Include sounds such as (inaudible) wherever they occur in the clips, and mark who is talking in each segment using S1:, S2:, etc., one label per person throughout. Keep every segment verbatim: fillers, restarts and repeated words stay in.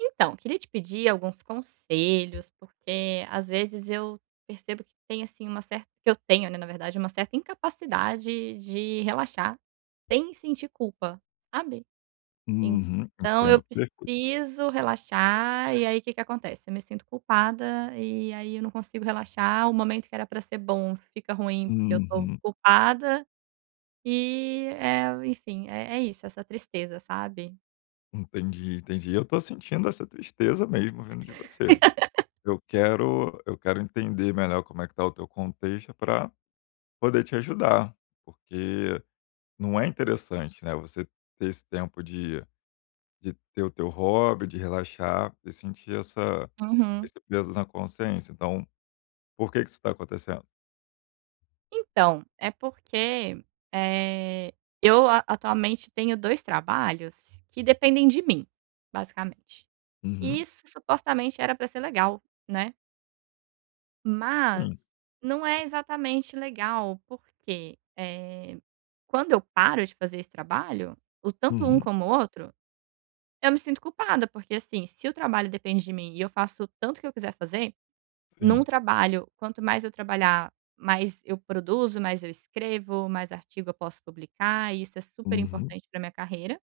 S1: Então, queria te pedir alguns conselhos, porque às vezes eu percebo que tem assim uma certa que eu tenho, né, na verdade, uma certa incapacidade de relaxar sem sentir culpa, sabe?
S2: Uhum,
S1: Então eu
S2: entendo perfeitamente.
S1: preciso relaxar e aí o que que acontece? Eu me sinto culpada e aí eu não consigo relaxar, o momento que era para ser bom fica ruim porque eu tô
S2: Uhum,
S1: culpada e é, enfim, é, é isso, essa tristeza, sabe?
S2: entendi, entendi. Eu tô sentindo essa tristeza mesmo vindo de você. Eu quero eu quero entender melhor como é que tá o teu contexto para poder te ajudar, porque não é interessante, né, você ter esse tempo de de ter o teu hobby, de relaxar e sentir essa
S1: Uhum.
S2: esse peso na consciência. Então, por que que isso tá acontecendo?
S1: Então, é porque, eh, eu a atualmente tenho dois trabalhos que dependem de mim, basicamente. E
S2: Uhum,
S1: isso supostamente era para ser legal, né, mas
S2: sim.
S1: não é exatamente legal, porque, eh, quando eu paro de fazer esse trabalho, o tanto um
S2: Uhum,
S1: como o outro, eu me sinto culpada, porque, assim, se o trabalho depende de mim e eu faço o tanto que eu quiser fazer num
S2: sim.
S1: trabalho, quanto mais eu trabalhar, mais eu produzo, mais eu escrevo, mais artigo eu posso publicar, e isso é super
S2: Uhum,
S1: importante para minha carreira.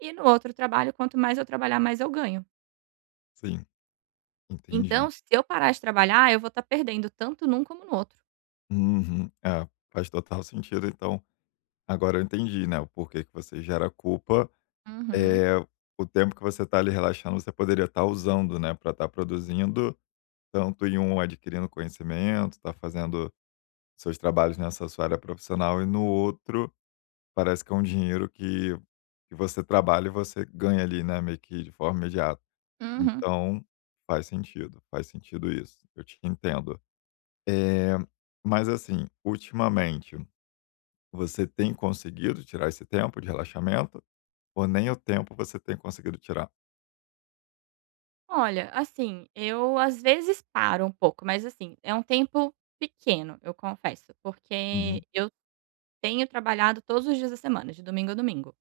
S1: E no outro trabalho, quanto mais eu trabalhar, mais eu ganho.
S2: sim. Entendi.
S1: Então, se eu parar de trabalhar, eu vou estar perdendo tanto num como no outro.
S2: Uhum. É, faz total sentido. Então, agora eu entendi, né, o porquê que você gera culpa.
S1: Uhum,
S2: É o tempo que você está ali relaxando, você poderia estar usando, né, para estar produzindo, tanto em um adquirindo conhecimento, está fazendo seus trabalhos nessa sua área profissional, e no outro, parece que é um dinheiro que que você trabalha e você ganha ali, né, meio que de forma imediata.
S1: uhum.
S2: Então, faz sentido, faz sentido isso. Eu te entendo. É mas assim, ultimamente você tem conseguido tirar esse tempo de relaxamento ou nem o tempo você tem conseguido tirar?
S1: Olha, assim, eu às vezes paro um pouco, mas assim, é um tempo pequeno, eu confesso,
S2: Uhum,
S1: porque eu tenho trabalhado todos os dias da semana, de domingo a domingo.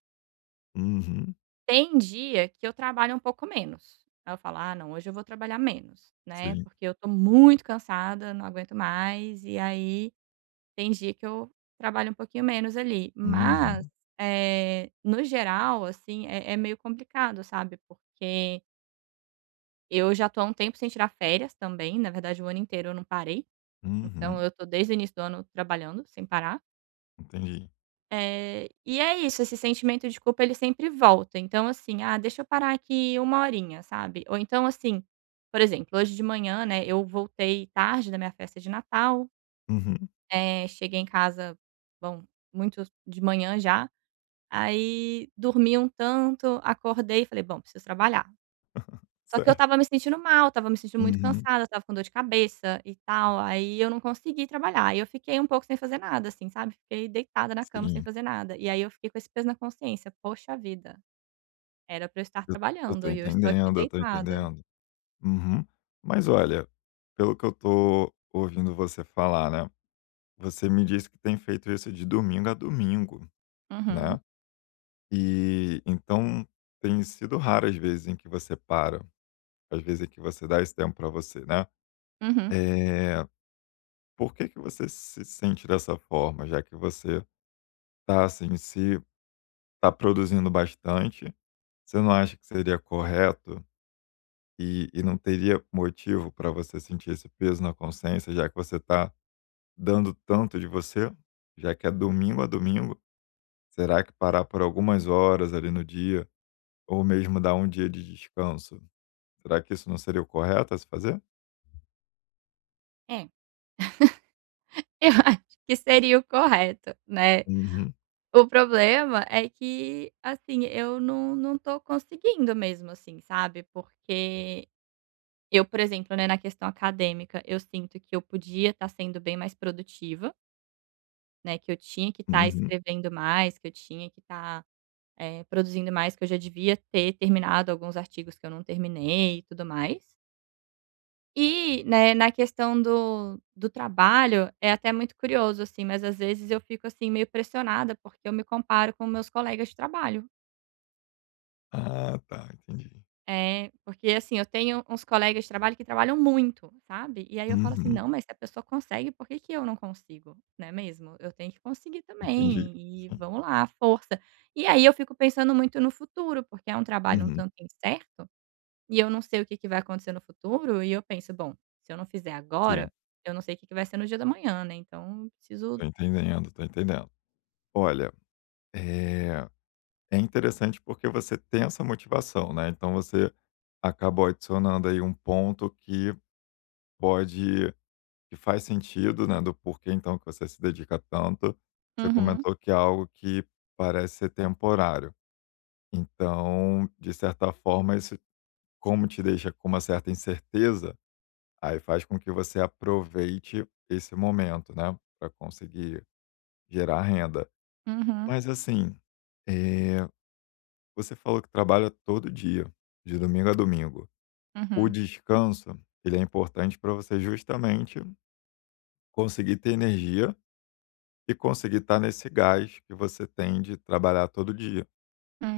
S2: uhum,
S1: Tem dia que eu trabalho um pouco menos. Aí eu falo: "Ah não, hoje eu vou trabalhar menos", né,
S2: sim,
S1: porque eu tô muito cansada, não aguento mais, e aí tem dia que eu trabalho um pouquinho menos ali. Mas,
S2: uhum,
S1: eh, no geral, assim, é é meio complicado, sabe, porque eu já tô há um tempo sem tirar férias também, na verdade o ano inteiro eu não parei,
S2: uhum,
S1: então eu tô desde o início do ano trabalhando sem parar.
S2: entendi.
S1: Eh, e é isso, esse sentimento de culpa ele sempre volta, então assim: "Ah, deixa eu parar aqui uma horinha", sabe. Ou então assim, por exemplo, hoje de manhã, né, eu voltei tarde da minha festa de Natal,
S2: Uhum,
S1: eh, cheguei em casa, bom, muito de manhã já, aí dormi um tanto, acordei e falei: "Bom, preciso trabalhar". Só que eu
S2: certo.
S1: estava me sentindo mal, estava me sentindo muito
S2: Uhum,
S1: cansada, estava com dor de cabeça e tal, aí eu não consegui trabalhar. Aí eu fiquei um pouco sem fazer nada, assim, sabe, fiquei deitada na cama sem
S2: sim,
S1: fazer nada. E aí eu fiquei com esse peso na consciência: "Poxa vida, era pra eu estar
S2: eu eu
S1: trabalhando
S2: estou
S1: e eu estou aqui
S2: entendendo, eu estou
S1: deitada".
S2: entendendo. Uhum. Mas olha, pelo que eu estou ouvindo você falar, né, você me disse que tem feito isso de domingo a domingo,
S1: Uhum,
S2: né, e então tem sido raras as vezes em que você para, as vezes em que você dá esse tempo para você, né.
S1: uhum.
S2: Eh, por que que você se sente dessa forma? Já que você tá, assim, se tá produzindo bastante, você não acha que seria correto e e não teria motivo para você sentir esse peso na consciência, já que você tá dando tanto de você? Já que é domingo a domingo, será que parar por algumas horas ali no dia ou mesmo dar um dia de descanso, será que isso não seria o correto a se fazer?
S1: É, eu (laughs) acho que seria o correto, né.
S2: Uhum,
S1: O problema é que, assim, eu não não tô conseguindo mesmo, assim, sabe, porque eu, por exemplo, né, na questão acadêmica, eu sinto que eu podia estar sendo bem mais produtiva, né, que eu tinha que estar
S2: uhum.
S1: escrevendo mais, que eu tinha que estar, eh, produzindo mais, que eu já devia ter terminado alguns artigos que eu não terminei e tudo mais. E, né, na questão do do trabalho, é até muito curioso, assim, mas às vezes eu fico, assim, meio pressionada, porque eu me comparo com meus colegas de trabalho.
S2: Ah, tá, entendi.
S1: É, porque assim, eu tenho uns colegas de trabalho que trabalham muito, sabe. E aí eu falo assim:
S2: Uhum,
S1: "Não, mas se a pessoa consegue, por que que eu não consigo?", não é mesmo? Eu tenho que conseguir
S2: entendi,
S1: também e
S2: sim.
S1: vamos lá, força. E aí eu fico pensando muito no futuro, porque é um trabalho um
S2: Uhum.
S1: tanto incerto, e eu não sei o que que vai acontecer no futuro, e eu penso: "Bom, se eu não fizer
S2: Sim,
S1: agora, eu não sei o que que vai ser no dia da manhã, né, então eu preciso".
S2: tô entendendo, tô entendendo. Olha, é é interessante porque você tem essa motivação, né, então você acabou adicionando aí um ponto que pode que faz sentido, né, do porquê então que você se dedica tanto. Você
S1: Uhum,
S2: comentou que é algo que parece ser temporário, então, de certa forma, isso como te deixa com uma certa incerteza, aí faz com que você aproveite esse momento, né, para conseguir gerar renda.
S1: uhum,
S2: Mas assim, eh, você falou que trabalha todo dia, de domingo a domingo. O
S1: uhum.
S2: descanso, ele é importante para você justamente conseguir ter energia e conseguir estar nesse gás que você tem de trabalhar todo dia.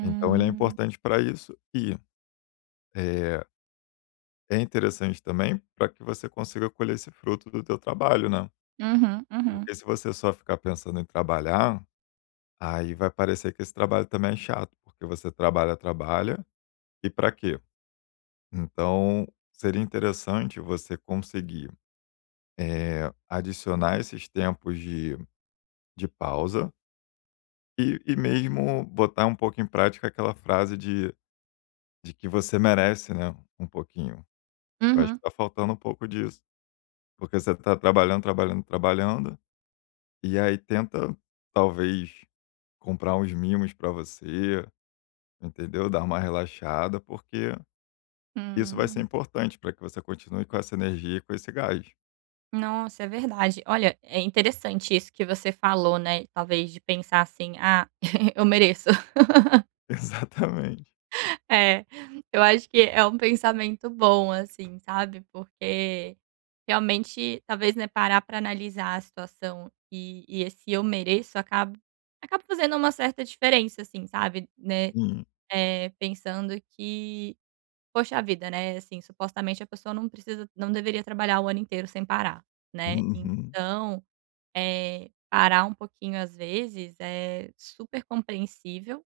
S2: Então ele é importante para isso e, eh, é interessante também para que você consiga colher esse fruto do teu trabalho, né.
S1: Uhum, uhum.
S2: Porque se você só ficar pensando em trabalhar, aí vai parecer que esse trabalho também é chato, porque você trabalha, trabalha, e para quê? Então, seria interessante você conseguir, eh, adicionar esses tempos de de pausa e e mesmo botar um pouco em prática aquela frase de de que você merece, né, um pouquinho. Eu acho que
S1: Uhum.
S2: tá faltando um pouco disso, porque você tá trabalhando, trabalhando, trabalhando, e aí tenta, talvez, comprar uns mimos para você, entendeu, dar uma relaxada, porque isso vai ser
S1: Hum.
S2: importante para que você continue com essa energia e com esse gás.
S1: Nossa, é verdade. Olha, é interessante isso que você falou, né, talvez de pensar assim: "Ah, (laughs) eu mereço". (laughs)
S2: (laughs) Exatamente.
S1: É, eu acho que é um pensamento bom, assim, sabe, porque realmente talvez, né, parar para analisar a situação e e esse "eu mereço" acaba acaba fazendo uma certa diferença, assim, sabe, né,
S2: Sim.
S1: eh, pensando que, poxa vida, né, assim, supostamente a pessoa não precisa não deveria trabalhar o ano inteiro sem parar, né,
S2: Uhum,
S1: então Eh, parar um pouquinho às vezes é super compreensível,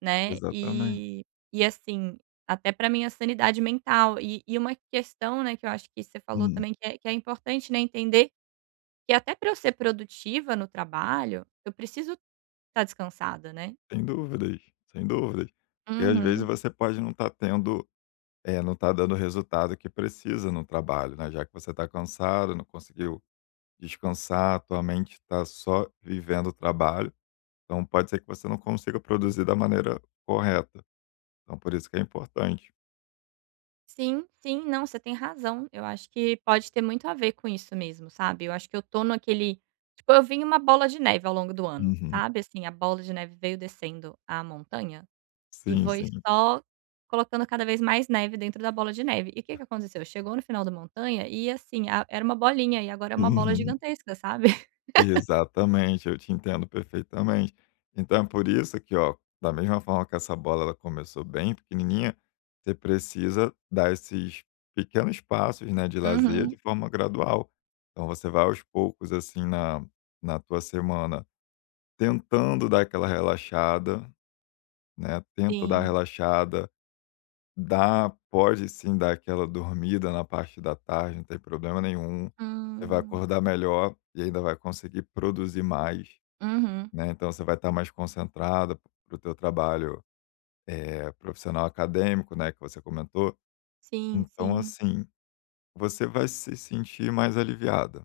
S1: né,
S2: exatamente.
S1: e e assim, até para minha sanidade mental. E e uma questão, né, que eu acho que você falou
S2: Hum,
S1: também que é que é importante, né, entender que até para eu ser produtiva no trabalho, eu preciso estar descansada, né.
S2: sem dúvidas, sem dúvidas. E às vezes
S1: Uhum.
S2: você pode não estar tendo, é não tá dando o resultado que precisa no trabalho, né, já que você está cansado, não conseguiu descansar, tua mente está só vivendo o trabalho, então pode ser que você não consiga produzir da maneira correta. Então por isso que é importante.
S1: Sim, sim, não, você tem razão. Eu acho que pode ter muito a ver com isso mesmo, sabe. Eu acho que eu tô naquele tipo, eu vim uma bola de neve ao longo do ano,
S2: Uhum.
S1: sabe, assim, a bola de neve veio descendo a montanha e
S2: Sim,
S1: foi
S2: sim.
S1: só colocando cada vez mais neve dentro da bola de neve. E o que que aconteceu? Chegou no final da montanha e, assim, a era uma bolinha e agora é uma bola
S2: Uhum.
S1: gigantesca, sabe.
S2: Exatamente, eu te entendo perfeitamente. Então é por isso que, ó, da mesma forma que essa bola ela começou bem pequenininha, você precisa dar esses pequenos passos, né, de lazer de
S1: Uhum.
S2: forma gradual. Então você vai aos poucos assim na na tua semana, tentando dar aquela relaxada, né?
S1: (laughs)
S2: Tenta dar
S1: Sim.
S2: relaxada, dá, pode sim dar aquela dormida na parte da tarde, não tem problema nenhum. Você vai
S1: Hum.
S2: acordar melhor e ainda vai conseguir produzir mais,
S1: Uhum.
S2: né? Então você vai estar mais concentrada para o teu trabalho, eh, profissional acadêmico, né, que você comentou.
S1: Sim,
S2: Então,
S1: sim.
S2: assim, você vai se sentir mais aliviada,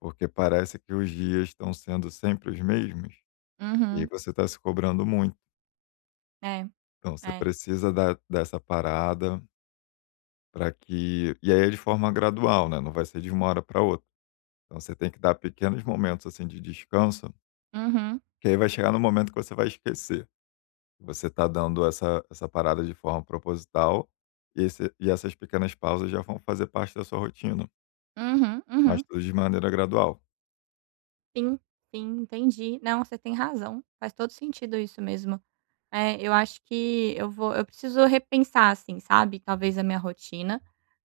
S2: porque parece que os dias estão sendo sempre os mesmos e aí
S1: Uhum.
S2: você está se cobrando muito.
S1: É,
S2: Então você
S1: é.
S2: precisa dar dessa parada para que e aí é de forma gradual, né, não vai ser de uma hora para outra. Então você tem que dar pequenos momentos, assim, de descanso,
S1: Uhum,
S2: que aí vai chegar no momento que você vai esquecer. Você está dando essa essa parada de forma proposital, e esse e essas pequenas pausas já vão fazer parte da sua rotina,
S1: uhum,
S2: mas
S1: uhum.
S2: tudo de maneira gradual.
S1: Sim, sim, entendi. Não, você tem razão. Faz todo sentido isso mesmo. É, eu acho que eu vou eu preciso repensar, assim, sabe, talvez a minha rotina,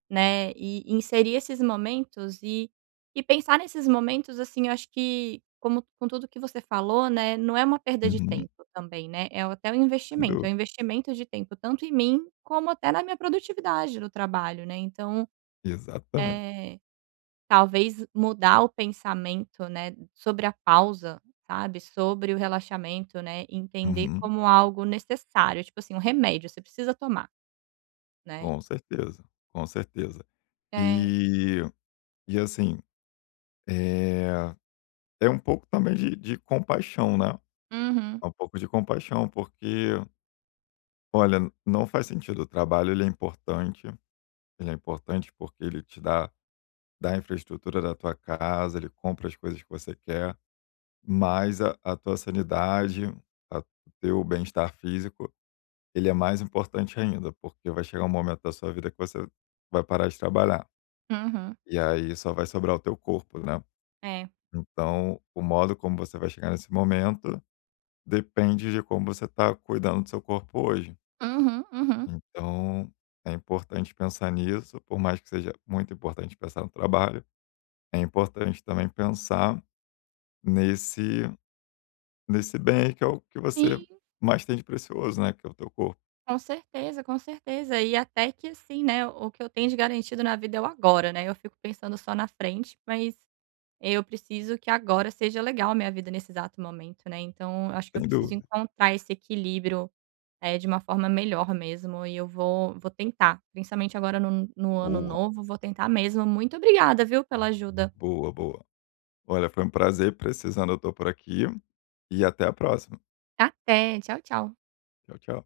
S1: né, e inserir esses momentos e e pensar nesses momentos, assim, eu acho que como com tudo que você falou, né, não é uma perda de
S2: Uhum,
S1: tempo também, né, é até um
S2: sem
S1: investimento, é um
S2: dúvida.
S1: investimento de tempo tanto em mim como até na minha produtividade no trabalho, né, então,
S2: Exatamente.
S1: eh talvez mudar o pensamento, né, sobre a pausa, sabe, sobre o relaxamento, né, entender
S2: Uhum,
S1: como algo necessário, tipo assim, um remédio, você precisa tomar, né.
S2: com certeza, com certeza.
S1: É.
S2: E e assim, é é um pouco também de de compaixão, né,
S1: Uhum,
S2: é um pouco de compaixão, porque, olha, não faz sentido, o trabalho ele é importante, ele é importante porque ele te dá dá a infraestrutura da tua casa, ele compra as coisas que você quer. Mas a a tua sanidade, a o teu bem-estar físico, ele é mais importante ainda, porque vai chegar um momento da sua vida que você vai parar de trabalhar,
S1: uhum.
S2: e aí só vai sobrar o teu corpo, né.
S1: É.
S2: Então, o modo como você vai chegar nesse momento depende de como você está cuidando do seu corpo hoje.
S1: Uhum, uhum.
S2: Então, é importante pensar nisso, por mais que seja muito importante pensar no trabalho, é importante também pensar nesse nesse bem aí que é o que você
S1: Sim,
S2: mais tem de precioso, né, que é o teu corpo,
S1: com certeza, com certeza. E até que assim, né, o que eu tenho de garantido na vida é o agora, né, eu fico pensando só na frente, mas eu preciso que agora seja legal a minha vida nesse exato momento, né, então eu acho que eu
S2: sem
S1: preciso
S2: dúvida.
S1: encontrar esse equilíbrio. É, de uma forma melhor mesmo e eu vou vou tentar, principalmente agora no no ano
S2: Boa,
S1: novo, vou tentar mesmo. Muito obrigada, viu, pela ajuda.
S2: boa, boa. Olha, foi um prazer, precisando eu estou por aqui, e até a próxima.
S1: Até, tchau, tchau.
S2: Tchau, tchau.